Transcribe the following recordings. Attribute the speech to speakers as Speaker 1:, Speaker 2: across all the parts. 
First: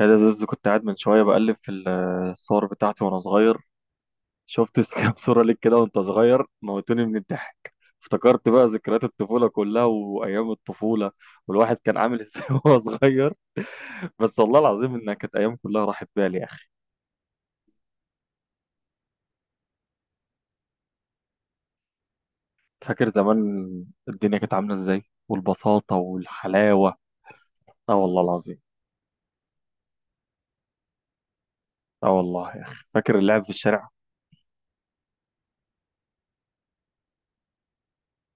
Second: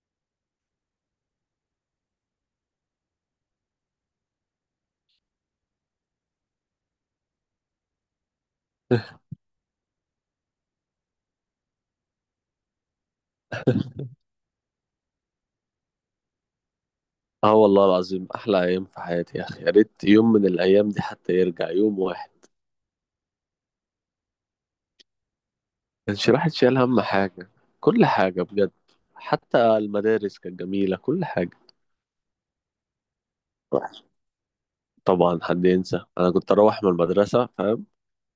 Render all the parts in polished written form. Speaker 1: يا ده زوز، كنت قاعد من شوية بقلب في الصور بتاعتي وأنا صغير. شفت كام صورة ليك كده وأنت صغير، موتوني من الضحك. افتكرت بقى ذكريات الطفولة كلها وأيام الطفولة، والواحد كان عامل إزاي وهو صغير. بس والله العظيم إنها كانت أيام كلها راحت بالي يا أخي.
Speaker 2: اه والله العظيم، احلى ايام في حياتي يا اخي. يا ريت يوم من الايام دي حتى يرجع يوم واحد.
Speaker 1: فاكر زمان الدنيا كانت عاملة إزاي؟ والبساطة
Speaker 2: كانش الواحد شايل
Speaker 1: والحلاوة.
Speaker 2: هم حاجه،
Speaker 1: آه
Speaker 2: كل
Speaker 1: والله
Speaker 2: حاجه
Speaker 1: العظيم.
Speaker 2: بجد. حتى المدارس كانت جميله، كل حاجه.
Speaker 1: آه والله يا أخي، فاكر اللعب في الشارع.
Speaker 2: طبعا حد ينسى، انا كنت اروح من المدرسه فاهم،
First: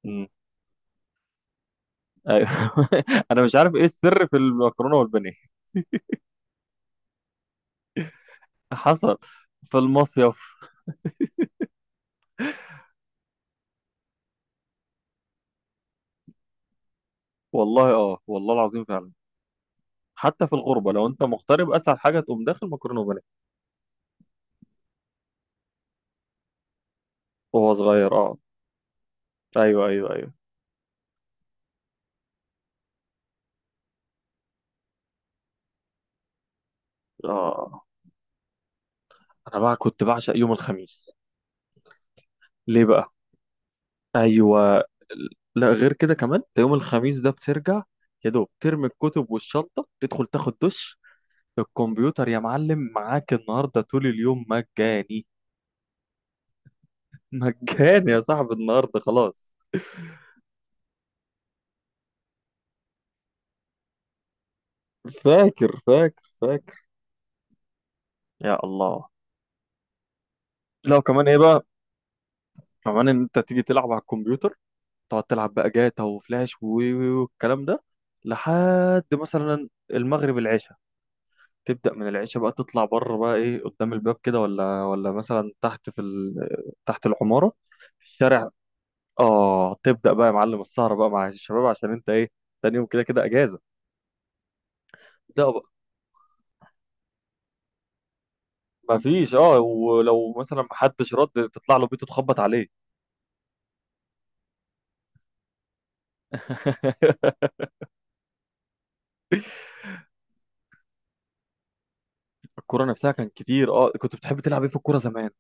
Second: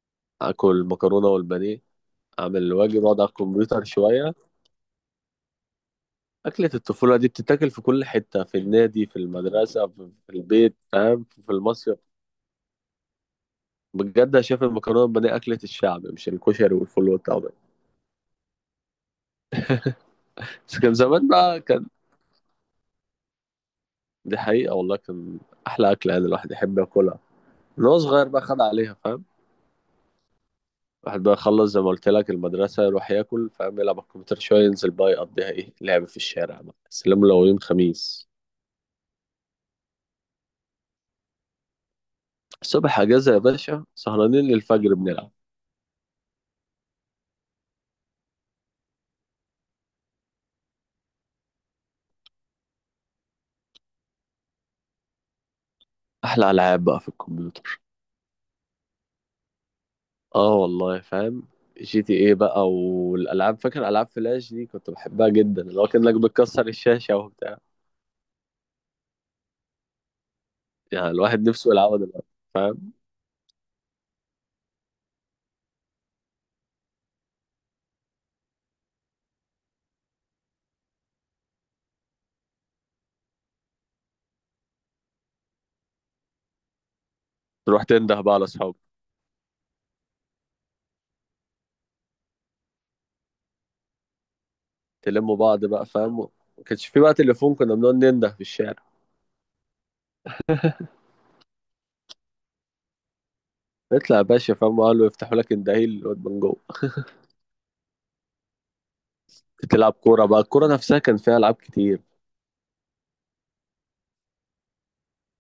Speaker 1: مم.
Speaker 2: اكل مكرونه والبانيه،
Speaker 1: أيوه،
Speaker 2: اعمل الواجب، اقعد على
Speaker 1: أنا مش عارف
Speaker 2: الكمبيوتر
Speaker 1: إيه السر
Speaker 2: شويه.
Speaker 1: في المكرونة والبانيه.
Speaker 2: اكله الطفوله دي بتتاكل في كل حته، في النادي،
Speaker 1: حصل،
Speaker 2: في
Speaker 1: في
Speaker 2: المدرسه، في
Speaker 1: المصيف.
Speaker 2: البيت فاهم، في المصيف. بجد انا شايف المكرونه والبانيه اكله الشعب، مش الكشري والفول والطعميه.
Speaker 1: والله، اه والله العظيم فعلا. حتى في
Speaker 2: بس
Speaker 1: الغربة
Speaker 2: كان
Speaker 1: لو انت
Speaker 2: زمان بقى،
Speaker 1: مغترب، اسهل حاجة تقوم داخل مكرونة وبانيه.
Speaker 2: دي حقيقة والله. كان أحلى أكلة يعني الواحد يحب ياكلها
Speaker 1: وهو
Speaker 2: من هو
Speaker 1: صغير،
Speaker 2: صغير
Speaker 1: اه.
Speaker 2: بقى، خد عليها فاهم.
Speaker 1: ايوه ايوه ايوه.
Speaker 2: الواحد بقى يخلص زي ما قلت لك المدرسة، يروح ياكل فاهم، يلعب على الكمبيوتر شوية، ينزل بقى يقضيها إيه لعب في الشارع بقى. سلام لو يوم
Speaker 1: اه،
Speaker 2: خميس،
Speaker 1: انا بقى كنت بعشق يوم الخميس. ليه
Speaker 2: الصبح
Speaker 1: بقى؟
Speaker 2: أجازة يا باشا، سهرانين
Speaker 1: ايوه.
Speaker 2: للفجر بنلعب.
Speaker 1: لا، غير كده كمان، ده يوم الخميس ده بترجع، يا دوب ترمي الكتب والشنطة، تدخل تاخد دش، الكمبيوتر يا معلم معاك النهاردة طول اليوم مجاني.
Speaker 2: أحلى ألعاب بقى في الكمبيوتر.
Speaker 1: مجاني يا صاحبي النهاردة خلاص.
Speaker 2: آه والله فاهم. جي تي إيه بقى والألعاب، فاكر ألعاب فلاش دي؟ كنت بحبها جدا،
Speaker 1: فاكر
Speaker 2: اللي هو كأنك
Speaker 1: فاكر
Speaker 2: بتكسر
Speaker 1: فاكر.
Speaker 2: الشاشة وبتاع.
Speaker 1: يا الله. لا
Speaker 2: يعني
Speaker 1: كمان ايه
Speaker 2: الواحد
Speaker 1: بقى؟
Speaker 2: نفسه يلعبها دلوقتي فاهم.
Speaker 1: كمان ان انت تيجي تلعب على الكمبيوتر، تقعد تلعب بقى جاتا وفلاش والكلام ده، لحد مثلا المغرب، العشاء. تبدأ من العشاء بقى تطلع بره بقى، ايه، قدام الباب كده، ولا مثلا تحت في تحت العمارة،
Speaker 2: تروح
Speaker 1: في
Speaker 2: تنده بقى على
Speaker 1: الشارع.
Speaker 2: أصحابك،
Speaker 1: اه تبدأ بقى يا معلم السهرة بقى مع الشباب، عشان انت ايه، تاني يوم كده كده اجازة.
Speaker 2: تلموا
Speaker 1: تبدأ بقى.
Speaker 2: بعض بقى فاهم. ما كانش في بقى تليفون، كنا بنقعد ننده في الشارع.
Speaker 1: مفيش، اه، ولو مثلا محدش رد تطلع له بيته تخبط عليه.
Speaker 2: نطلع يا باشا فاهم، قالوا يفتحوا لك الدهيل الواد من جوه. تلعب كوره بقى، الكوره نفسها كان فيها العاب كتير.
Speaker 1: الكورة نفسها كان كتير، اه. كنت بتحب تلعب ايه في الكورة زمان؟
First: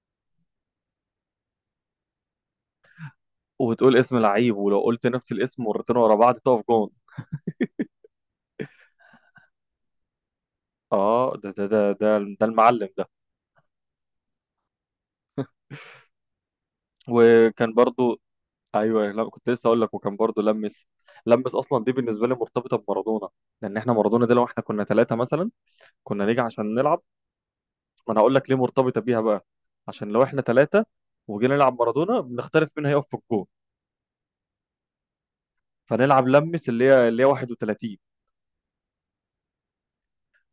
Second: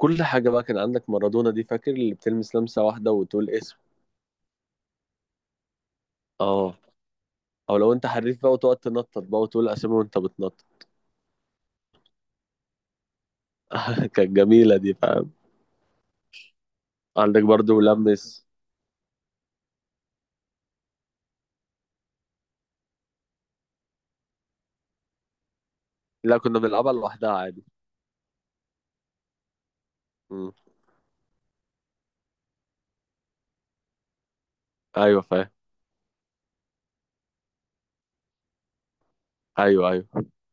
Speaker 2: كل حاجه بقى. كان عندك مارادونا دي، فاكر اللي بتلمس لمسه واحده وتقول اسم؟
Speaker 1: وتقول اسم لعيب، ولو قلت نفس الاسم مرتين ورا بعض تقف
Speaker 2: اه.
Speaker 1: جون.
Speaker 2: او لو انت حريف بقى، وتقعد تنطط بقى وتقول اسامي وانت بتنطط.
Speaker 1: اه، ده ده ده ده، ده المعلم ده.
Speaker 2: كانت جميله دي فاهم. عندك
Speaker 1: وكان
Speaker 2: برضو
Speaker 1: برضو.
Speaker 2: لمس.
Speaker 1: ايوه، لا كنت لسه اقول لك، وكان برضو لمس. لمس اصلا دي بالنسبه لي مرتبطه بمارادونا. لان احنا مارادونا ده لو احنا كنا ثلاثه مثلا، كنا
Speaker 2: لا
Speaker 1: نيجي
Speaker 2: كنا
Speaker 1: عشان
Speaker 2: بنلعبها
Speaker 1: نلعب.
Speaker 2: لوحدها عادي.
Speaker 1: ما انا هقول لك ليه مرتبطه بيها بقى. عشان لو احنا
Speaker 2: مم.
Speaker 1: ثلاثه وجينا نلعب مارادونا، بنختلف مين هيقف في الجون.
Speaker 2: ايوه فاهم.
Speaker 1: فنلعب لمس، اللي هي 31.
Speaker 2: ايوه ايوه.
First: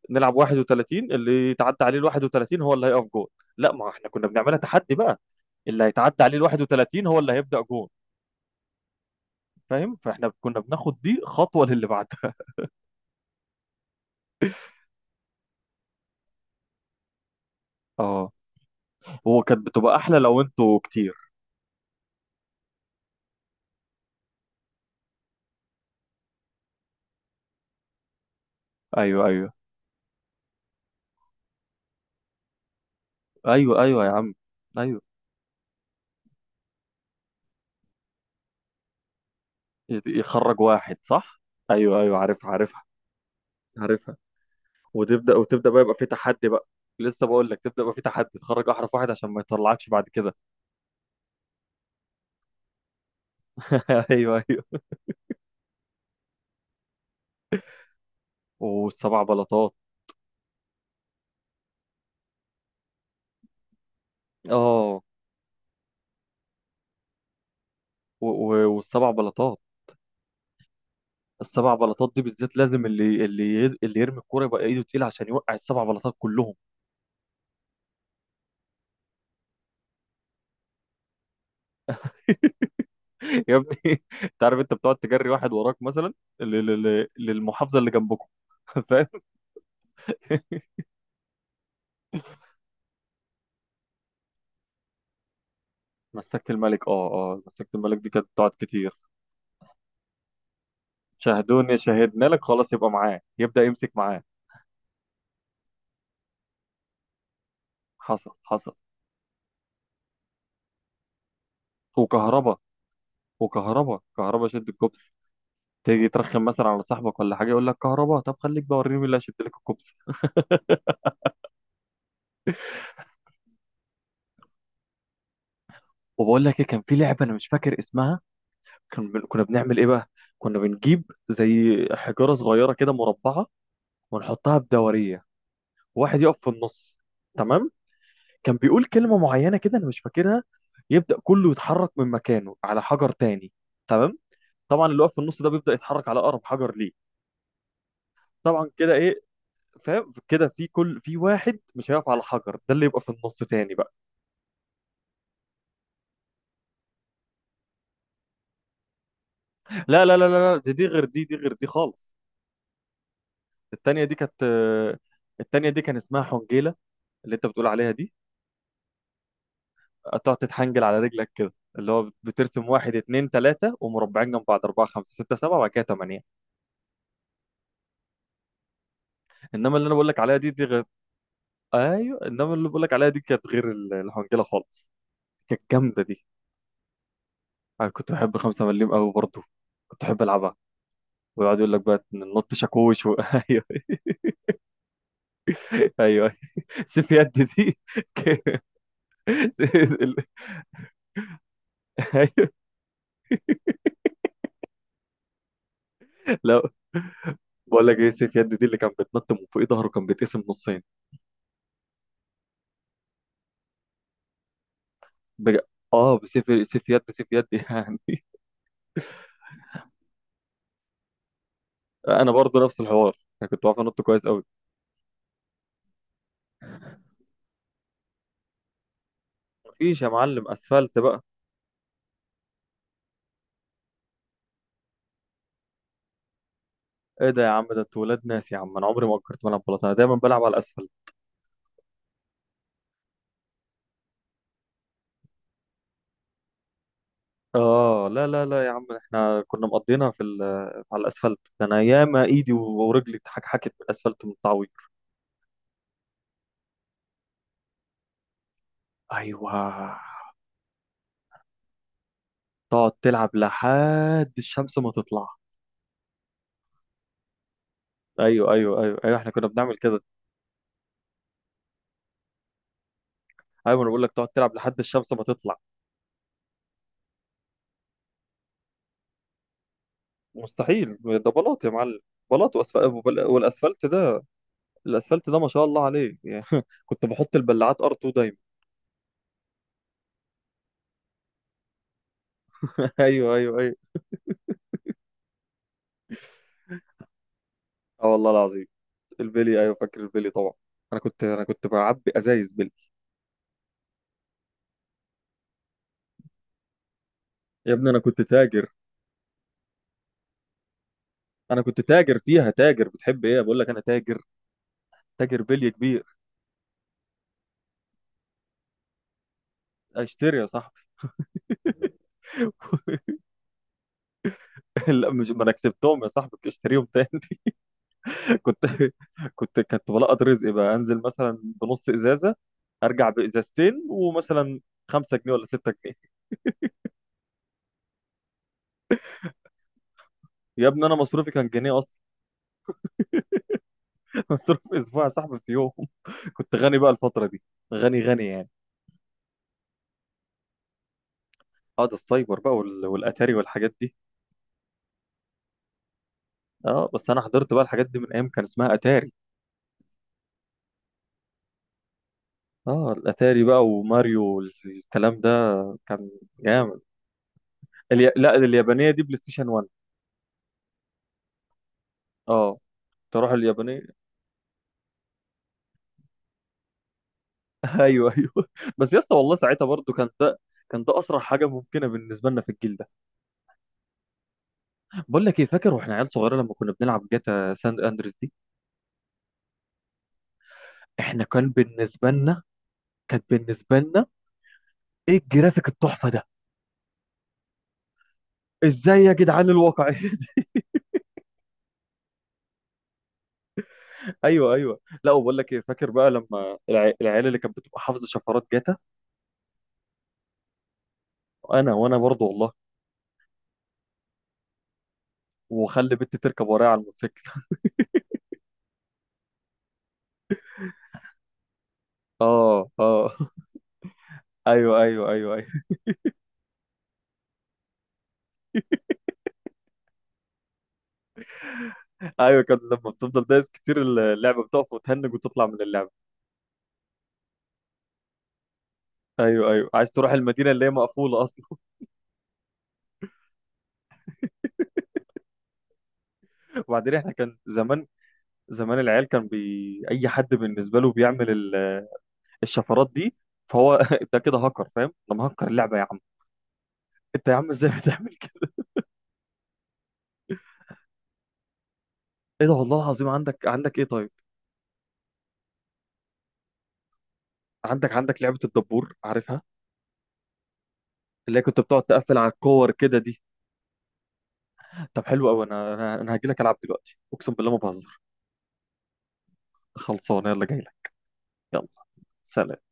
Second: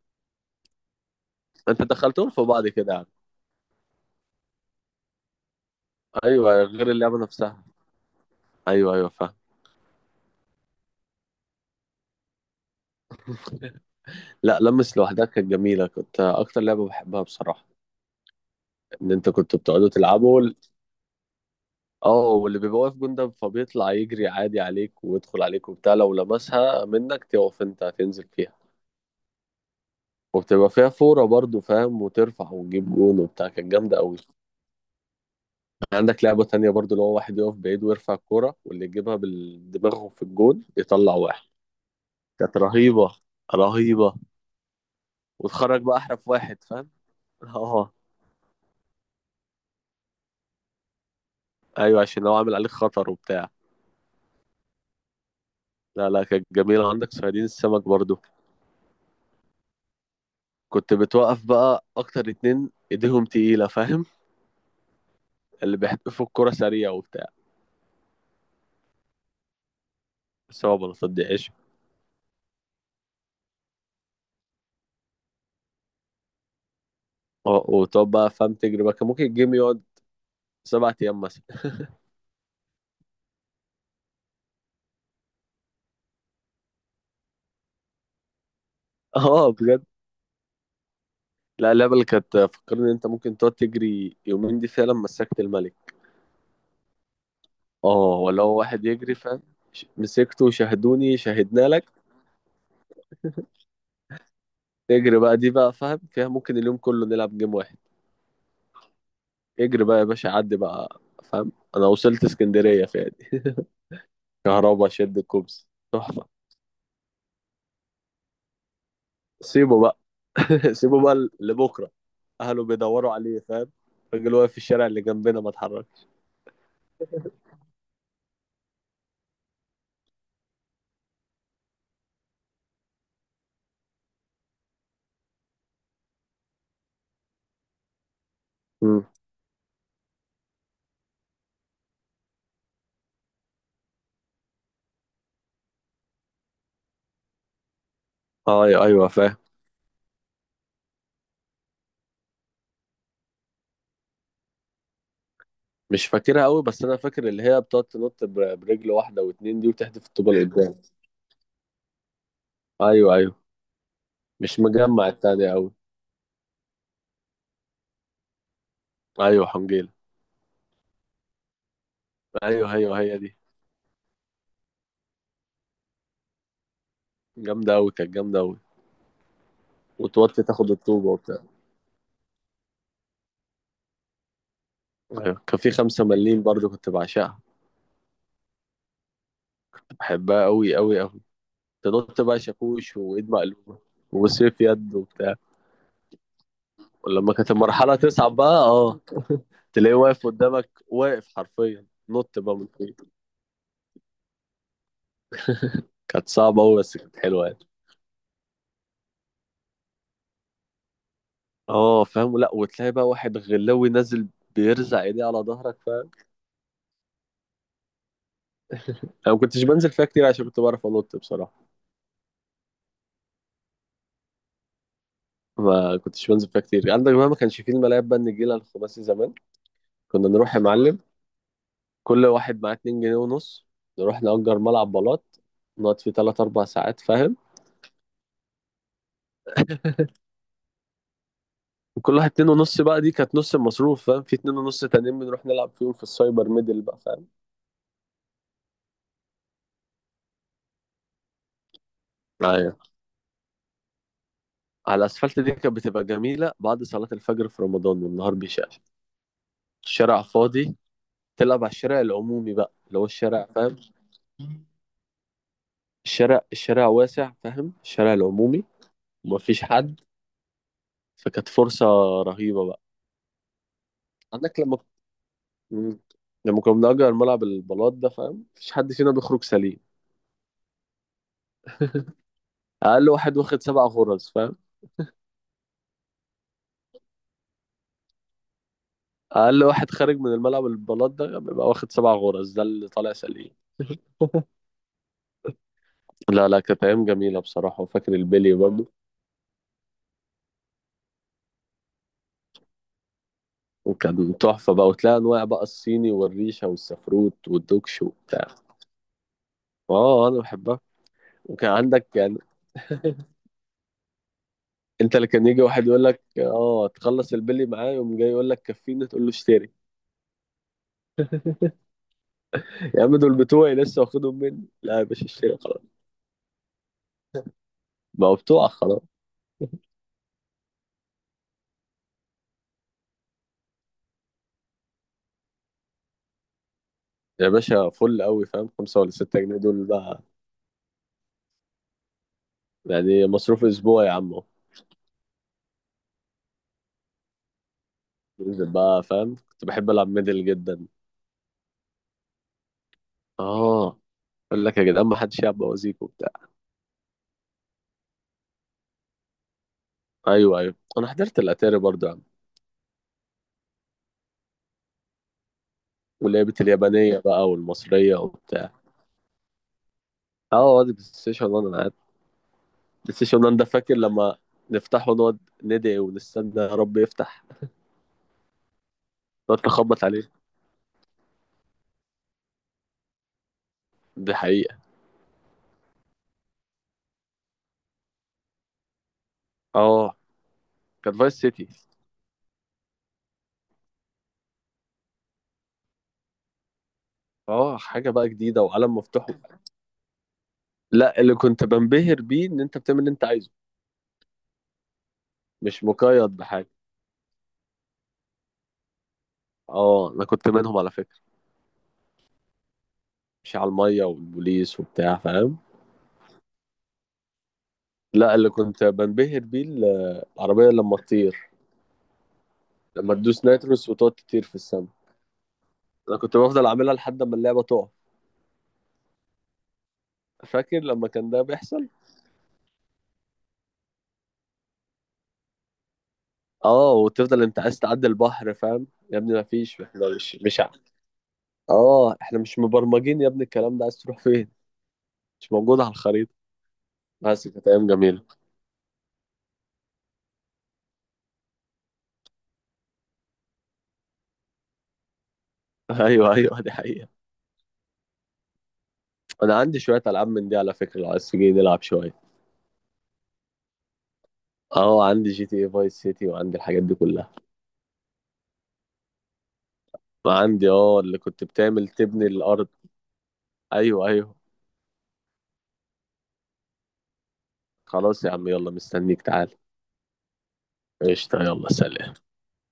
Speaker 1: نلعب 31، اللي يتعدى
Speaker 2: انت
Speaker 1: عليه ال
Speaker 2: دخلتهم في
Speaker 1: 31
Speaker 2: بعض
Speaker 1: هو اللي
Speaker 2: كده
Speaker 1: هيقف
Speaker 2: يعني؟
Speaker 1: جون. لا، ما احنا كنا بنعملها تحدي بقى. اللي هيتعدى عليه ال
Speaker 2: ايوه غير
Speaker 1: 31
Speaker 2: اللعبه
Speaker 1: هو اللي هيبدأ
Speaker 2: نفسها.
Speaker 1: جون.
Speaker 2: ايوه ايوه فاهم.
Speaker 1: فاهم؟ فاحنا كنا بناخد دي خطوه للي بعدها.
Speaker 2: لا، لمس لوحدها كانت جميلة، كنت أكتر لعبة بحبها بصراحة.
Speaker 1: اه.
Speaker 2: إن أنت
Speaker 1: هو
Speaker 2: كنت
Speaker 1: كانت
Speaker 2: بتقعدوا
Speaker 1: بتبقى احلى
Speaker 2: تلعبوا
Speaker 1: لو انتوا كتير.
Speaker 2: اه، واللي بيبقى واقف جندب فبيطلع يجري عادي عليك ويدخل عليك وبتاع، لو لمسها منك تقف أنت هتنزل فيها.
Speaker 1: ايوه ايوه
Speaker 2: وبتبقى فيها فورة برضو فاهم، وترفع وتجيب جون وبتاع. كانت
Speaker 1: ايوه
Speaker 2: جامدة
Speaker 1: ايوه يا
Speaker 2: أوي.
Speaker 1: عم، ايوه.
Speaker 2: عندك لعبة تانية برضو، اللي هو واحد يقف بعيد ويرفع الكورة، واللي يجيبها بالدماغ في
Speaker 1: يخرج
Speaker 2: الجون
Speaker 1: واحد،
Speaker 2: يطلع
Speaker 1: صح.
Speaker 2: واحد.
Speaker 1: ايوه ايوه، عارفها
Speaker 2: كانت
Speaker 1: عارفها.
Speaker 2: رهيبة، رهيبة.
Speaker 1: عارفها. وتبدا، وتبدا
Speaker 2: وتخرج
Speaker 1: بقى يبقى
Speaker 2: بقى
Speaker 1: في
Speaker 2: أحرف
Speaker 1: تحدي
Speaker 2: واحد
Speaker 1: بقى.
Speaker 2: فاهم.
Speaker 1: لسه بقول لك، تبدا
Speaker 2: اه.
Speaker 1: يبقى في تحدي، تخرج احرف واحد عشان ما يطلعكش بعد كده.
Speaker 2: أيوة عشان لو عامل عليك خطر وبتاع.
Speaker 1: ايوه ايوه.
Speaker 2: لا لا، كانت جميلة. عندك صيادين السمك برضو،
Speaker 1: والسبع بلاطات.
Speaker 2: كنت بتوقف بقى أكتر اتنين إيديهم تقيلة فاهم،
Speaker 1: اه،
Speaker 2: اللي بيحدفوا الكرة سريع وبتاع.
Speaker 1: والسبع بلاطات.
Speaker 2: بس هو ما بصدقش.
Speaker 1: السبع بلاطات دي بالذات لازم اللي يرمي الكوره يبقى ايده تقيله عشان يوقع السبع بلاطات كلهم.
Speaker 2: وتقعد بقى فاهم تجري بقى، كان ممكن الجيم يقعد 7 أيام مثلا.
Speaker 1: يا ابني، انت عارف، انت بتقعد تجري واحد وراك مثلا للمحافظه اللي جنبكم. فاهم.
Speaker 2: اه بجد. لا، اللعبة اللي كانت فكرني إن أنت ممكن تقعد تجري يومين دي فعلا مسكت الملك.
Speaker 1: مسكت الملك، اه اه، مسكت الملك
Speaker 2: اه،
Speaker 1: دي كانت
Speaker 2: ولا
Speaker 1: بتقعد
Speaker 2: هو واحد
Speaker 1: كتير.
Speaker 2: يجري فاهم. مسكته، شاهدوني، شاهدنا
Speaker 1: شاهدوني
Speaker 2: لك.
Speaker 1: شاهدنا لك، خلاص يبقى معاه، يبدا يمسك معاه.
Speaker 2: تجري بقى دي بقى فاهم، فيها ممكن اليوم كله نلعب جيم واحد.
Speaker 1: حصل حصل.
Speaker 2: اجري بقى يا باشا، عدي بقى فاهم. أنا وصلت
Speaker 1: وكهربا.
Speaker 2: اسكندرية فيها دي.
Speaker 1: وكهربا، كهربا شد
Speaker 2: كهربا
Speaker 1: الكوبس.
Speaker 2: شد الكوبس.
Speaker 1: تيجي
Speaker 2: تحفة.
Speaker 1: ترخم مثلا على صاحبك ولا حاجه، يقول لك كهربا، طب خليك بقى، وريني مين اللي هيشد لك
Speaker 2: سيبه
Speaker 1: الكوبس.
Speaker 2: بقى. سيبه بقى لبكرة، أهله بيدوروا عليه فاهم. الراجل واقف في الشارع اللي جنبنا، ما اتحركش.
Speaker 1: وبقول لك ايه، كان في لعبه انا مش فاكر اسمها. كنا بنعمل ايه بقى، كنا بنجيب زي حجاره صغيره كده مربعه، ونحطها بدوريه، وواحد يقف في النص، تمام؟ كان بيقول
Speaker 2: امم
Speaker 1: كلمة معينة كده أنا مش فاكرها، يبدأ كله يتحرك من مكانه على حجر تاني، تمام؟ طبعا اللي واقف في النص ده بيبدأ يتحرك على أقرب حجر ليه، طبعا
Speaker 2: أيوة.
Speaker 1: كده
Speaker 2: أيوه
Speaker 1: إيه.
Speaker 2: فاهم.
Speaker 1: فاهم كده؟ في واحد مش هيقف على حجر، ده اللي يبقى في النص تاني بقى.
Speaker 2: مش فاكرها قوي، بس أنا فاكر اللي هي بتقعد تنط برجل واحدة واتنين دي،
Speaker 1: لا
Speaker 2: وتحدف
Speaker 1: لا لا
Speaker 2: الطوبة
Speaker 1: لا لا، دي
Speaker 2: لقدام.
Speaker 1: دي غير دي دي غير دي خالص.
Speaker 2: أيوه أيوه.
Speaker 1: التانية دي كانت،
Speaker 2: مش
Speaker 1: آه،
Speaker 2: مجمع التانية
Speaker 1: التانية
Speaker 2: أوي.
Speaker 1: دي كان اسمها حنجيلة، اللي أنت بتقول عليها دي.
Speaker 2: أيوه حنجيلة.
Speaker 1: تقعد تتحنجل على رجلك كده، اللي هو بترسم
Speaker 2: أيوه
Speaker 1: واحد
Speaker 2: أيوه هي
Speaker 1: اتنين
Speaker 2: دي،
Speaker 1: تلاتة، ومربعين جنب بعض أربعة خمسة ستة سبعة، وبعد كده تمانية.
Speaker 2: جامدة أوي، كانت جامدة أوي.
Speaker 1: انما اللي انا بقول لك عليها
Speaker 2: وتوطي
Speaker 1: دي، دي
Speaker 2: تاخد
Speaker 1: غير.
Speaker 2: الطوبة وبتاع.
Speaker 1: ايوه، انما اللي بقول لك عليها دي كانت غير الحنجله خالص.
Speaker 2: أيوه كان
Speaker 1: كانت
Speaker 2: في
Speaker 1: جامده
Speaker 2: خمسة
Speaker 1: دي.
Speaker 2: مليم برضو، كنت بعشقها.
Speaker 1: انا كنت بحب خمسة مليم قوي برضه، كنت بحب
Speaker 2: بحبها
Speaker 1: العبها.
Speaker 2: أوي أوي أوي.
Speaker 1: ويقعد يقول لك بقى
Speaker 2: تنط بقى
Speaker 1: ننط
Speaker 2: شاكوش
Speaker 1: شاكوش
Speaker 2: وايد
Speaker 1: ايوه
Speaker 2: مقلوبه وسيف يد وبتاع.
Speaker 1: ايوه، سيف يد
Speaker 2: ولما كانت
Speaker 1: دي.
Speaker 2: المرحله تصعب
Speaker 1: ك-
Speaker 2: بقى، اه،
Speaker 1: س-
Speaker 2: تلاقيه
Speaker 1: ال-
Speaker 2: واقف قدامك واقف حرفيا، نط
Speaker 1: ايوه.
Speaker 2: بقى من فوق. كانت صعبه
Speaker 1: لا،
Speaker 2: قوي بس كانت حلوه يعني.
Speaker 1: بقول لك ايه، سيف يد دي اللي كان بيتنط من فوق ظهره كان بيتقسم نصين.
Speaker 2: اه فاهم. لا، وتلاقي بقى واحد غلاوي نازل بيرزع ايديه على
Speaker 1: بج...
Speaker 2: ظهرك فاهم.
Speaker 1: اه، بسيف، سيف يد يعني.
Speaker 2: انا ما كنتش بنزل فيها كتير عشان كنت بعرف انط بصراحه.
Speaker 1: انا برضه نفس الحوار، انا كنت بعرف انط كويس قوي.
Speaker 2: ما كنتش بنزل فيها كتير. عندك بقى ما كانش فيه الملاعب بقى، النجيله الخماسي زمان.
Speaker 1: مفيش يا
Speaker 2: كنا
Speaker 1: معلم
Speaker 2: نروح يا
Speaker 1: اسفلت
Speaker 2: معلم،
Speaker 1: بقى.
Speaker 2: كل واحد معاه 2 جنيه ونص، نروح نأجر ملعب بلاط، نقعد فيه 3 4 ساعات
Speaker 1: ايه
Speaker 2: فاهم.
Speaker 1: ده يا عم، ده انتوا ولاد ناس يا عم، انا عمري ما فكرت بلعب بلاطه، انا دايما بلعب على الاسفل.
Speaker 2: وكل واحد اتنين ونص بقى دي كانت نص المصروف فاهم، في اتنين ونص تانيين بنروح نلعب فيهم في السايبر ميدل بقى فاهم.
Speaker 1: اه. لا لا لا يا عم، احنا كنا مقضينا في على الاسفلت ده. انا ياما ايدي
Speaker 2: ايوه.
Speaker 1: ورجلي اتحكحكت من الاسفلت من التعويض.
Speaker 2: على الاسفلت دي كانت بتبقى جميله بعد صلاه الفجر في رمضان والنهار بيشقشق،
Speaker 1: ايوه.
Speaker 2: الشارع فاضي، تلعب على الشارع العمومي بقى،
Speaker 1: تقعد
Speaker 2: اللي هو
Speaker 1: تلعب
Speaker 2: الشارع فاهم،
Speaker 1: لحد الشمس ما تطلع.
Speaker 2: الشارع، الشارع واسع فاهم، الشارع
Speaker 1: ايوه
Speaker 2: العمومي،
Speaker 1: ايوه ايوه ايوه، احنا كنا
Speaker 2: ومفيش
Speaker 1: بنعمل
Speaker 2: حد،
Speaker 1: كده.
Speaker 2: فكانت فرصة رهيبة بقى.
Speaker 1: ايوه، انا بقول لك تقعد تلعب
Speaker 2: عندك لما
Speaker 1: لحد الشمس ما تطلع.
Speaker 2: مم. لما كنا بنأجر ملعب البلاط ده فاهم، مفيش حد فينا بيخرج سليم.
Speaker 1: مستحيل، ده بلاط يا معلم. بلاط
Speaker 2: أقل واحد واخد سبع
Speaker 1: والاسفلت ده،
Speaker 2: غرز فاهم.
Speaker 1: الاسفلت ده ما شاء الله عليه يعني. كنت بحط البلاعات ار 2 دايما.
Speaker 2: اقل واحد خارج من الملعب البلاط ده بيبقى واخد 7 غرز، ده اللي طالع
Speaker 1: ايوه
Speaker 2: سليم.
Speaker 1: ايوه ايوه.
Speaker 2: لا لا، كانت ايام جميله بصراحه.
Speaker 1: اه
Speaker 2: وفاكر
Speaker 1: والله
Speaker 2: البلي
Speaker 1: العظيم.
Speaker 2: برضه؟
Speaker 1: البيلي، ايوه فاكر البيلي طبعا. انا كنت بعبي ازايز بيلي.
Speaker 2: وكان تحفه بقى، وتلاقي انواع بقى، الصيني والريشه والسفروت
Speaker 1: يا ابني انا
Speaker 2: والدوكش
Speaker 1: كنت
Speaker 2: وبتاع.
Speaker 1: تاجر.
Speaker 2: اه انا بحبها.
Speaker 1: انا
Speaker 2: وكان
Speaker 1: كنت
Speaker 2: عندك
Speaker 1: تاجر
Speaker 2: يعني.
Speaker 1: فيها، تاجر. بتحب ايه، بقول لك انا تاجر.
Speaker 2: انت اللي
Speaker 1: تاجر
Speaker 2: كان يجي
Speaker 1: بلي
Speaker 2: واحد
Speaker 1: كبير.
Speaker 2: يقول لك اه تخلص البلي معاه، يقوم جاي يقول لك كفيني، تقول له اشتري.
Speaker 1: اشتري يا صاحبي.
Speaker 2: يا عم دول بتوعي، لسه واخدهم مني، لا يا
Speaker 1: لا
Speaker 2: باشا
Speaker 1: مش، ما انا
Speaker 2: اشتري خلاص،
Speaker 1: كسبتهم يا صاحبي، كنت اشتريهم تاني.
Speaker 2: بقوا
Speaker 1: كنت،
Speaker 2: بتوعك خلاص.
Speaker 1: كنت بلقط رزقي بقى، انزل مثلا بنص ازازه، ارجع بازازتين ومثلا 5 جنيه ولا 6 جنيه.
Speaker 2: يا باشا، فل قوي فاهم، 5 ولا 6 جنيه دول بقى،
Speaker 1: يا ابني انا مصروفي كان جنيه اصلا.
Speaker 2: يعني مصروف اسبوع يا عم.
Speaker 1: مصروف اسبوع يا صاحبي في يوم. كنت غني بقى الفتره دي، غني غني يعني.
Speaker 2: ننزل بقى فاهم، كنت بحب العب ميدل جدا.
Speaker 1: اه، ده السايبر بقى والاتاري والحاجات دي.
Speaker 2: اه. اقول لك يا جدعان ما حدش يلعب بوازيك وبتاع.
Speaker 1: اه بس انا حضرت بقى الحاجات دي من ايام كان اسمها اتاري.
Speaker 2: ايوه ايوه. انا حضرت الاتاري برضه يا عم.
Speaker 1: اه الاتاري بقى وماريو والكلام ده، كان
Speaker 2: ولعبة
Speaker 1: جامد.
Speaker 2: اليابانيه بقى والمصريه
Speaker 1: لا،
Speaker 2: وبتاع.
Speaker 1: اليابانيه دي بلاي ستيشن 1.
Speaker 2: اه، واد بلاي ستيشن 1 انا قاعد.
Speaker 1: اه
Speaker 2: بلاي
Speaker 1: تروح
Speaker 2: ستيشن 1 ده
Speaker 1: اليابانيه.
Speaker 2: فاكر لما نفتحه ونقعد ندعي ونستنى يا رب يفتح،
Speaker 1: ايوه ايوه. بس يا اسطى والله ساعتها
Speaker 2: نقعد
Speaker 1: برضو
Speaker 2: نخبط
Speaker 1: كان
Speaker 2: عليه.
Speaker 1: ده، كان ده اسرع حاجه ممكنه بالنسبه لنا في الجيل ده.
Speaker 2: دي حقيقه.
Speaker 1: بقول لك ايه، فاكر واحنا عيال صغيره لما كنا بنلعب جاتا ساند اندريس دي؟
Speaker 2: اه، كانت
Speaker 1: احنا
Speaker 2: فايس
Speaker 1: كان
Speaker 2: سيتي.
Speaker 1: بالنسبه لنا، كانت بالنسبه لنا، ايه الجرافيك التحفه ده.
Speaker 2: اه، حاجه بقى جديده وعالم
Speaker 1: ازاي يا
Speaker 2: مفتوح.
Speaker 1: جدعان الواقعيه دي.
Speaker 2: لا، اللي كنت بنبهر بيه ان انت بتعمل اللي انت عايزه،
Speaker 1: ايوه ايوه. لا، وبقول لك ايه،
Speaker 2: مش
Speaker 1: فاكر بقى
Speaker 2: مقيد
Speaker 1: لما
Speaker 2: بحاجه.
Speaker 1: العيال اللي كانت بتبقى حافظه شفرات جاتا،
Speaker 2: اه انا كنت منهم على فكره،
Speaker 1: انا وانا برضه والله،
Speaker 2: مش على المية والبوليس وبتاع فاهم.
Speaker 1: وخلي بنتي تركب ورايا على الموتوسيكل.
Speaker 2: لا، اللي كنت بنبهر بيه العربية لما تطير،
Speaker 1: اه اه.
Speaker 2: لما تدوس نيتروس وتقعد تطير في
Speaker 1: ايوه
Speaker 2: السماء.
Speaker 1: ايوه ايوه ايوه.
Speaker 2: انا كنت بفضل اعملها لحد ما اللعبة تقع. فاكر لما كان ده بيحصل؟
Speaker 1: ايوه كان لما بتفضل دايس كتير، اللعبه بتقف وتهنج وتطلع من اللعبه.
Speaker 2: اه، وتفضل انت عايز تعدي البحر فاهم، يا ابني ما
Speaker 1: ايوه ايوه،
Speaker 2: فيش،
Speaker 1: عايز
Speaker 2: احنا
Speaker 1: تروح
Speaker 2: مش
Speaker 1: المدينه
Speaker 2: مش
Speaker 1: اللي هي
Speaker 2: ع-
Speaker 1: مقفوله اصلا.
Speaker 2: اه احنا مش مبرمجين يا ابني الكلام ده، عايز تروح فين؟ مش موجود على الخريطة.
Speaker 1: وبعدين احنا كان
Speaker 2: بس كانت
Speaker 1: زمان،
Speaker 2: ايام جميلة.
Speaker 1: زمان العيال كان اي حد بالنسبه له بيعمل الشفرات دي، فهو ده كده هاكر، فاهم، ده مهكر اللعبه يا عم.
Speaker 2: ايوه ايوه، دي حقيقة.
Speaker 1: انت يا عم ازاي بتعمل كده.
Speaker 2: انا عندي شوية العاب من دي على فكرة، لو عايز تيجي نلعب شوية.
Speaker 1: ايه ده والله العظيم، عندك ايه طيب؟
Speaker 2: اه عندي جي تي اي فايس سيتي، وعندي الحاجات دي كلها.
Speaker 1: عندك لعبه الدبور، عارفها؟
Speaker 2: عندي اه، اللي
Speaker 1: اللي هي
Speaker 2: كنت
Speaker 1: كنت بتقعد
Speaker 2: بتعمل
Speaker 1: تقفل
Speaker 2: تبني
Speaker 1: على
Speaker 2: الارض.
Speaker 1: الكور كده دي.
Speaker 2: ايوه ايوه.
Speaker 1: طب حلو قوي، انا هاجي لك العب دلوقتي، اقسم بالله ما بهزر.
Speaker 2: خلاص يا عم، يلا مستنيك، تعال.
Speaker 1: خلصانه، يلا جاي لك.
Speaker 2: قشطة،
Speaker 1: يلا،
Speaker 2: يلا سلام.
Speaker 1: سلام.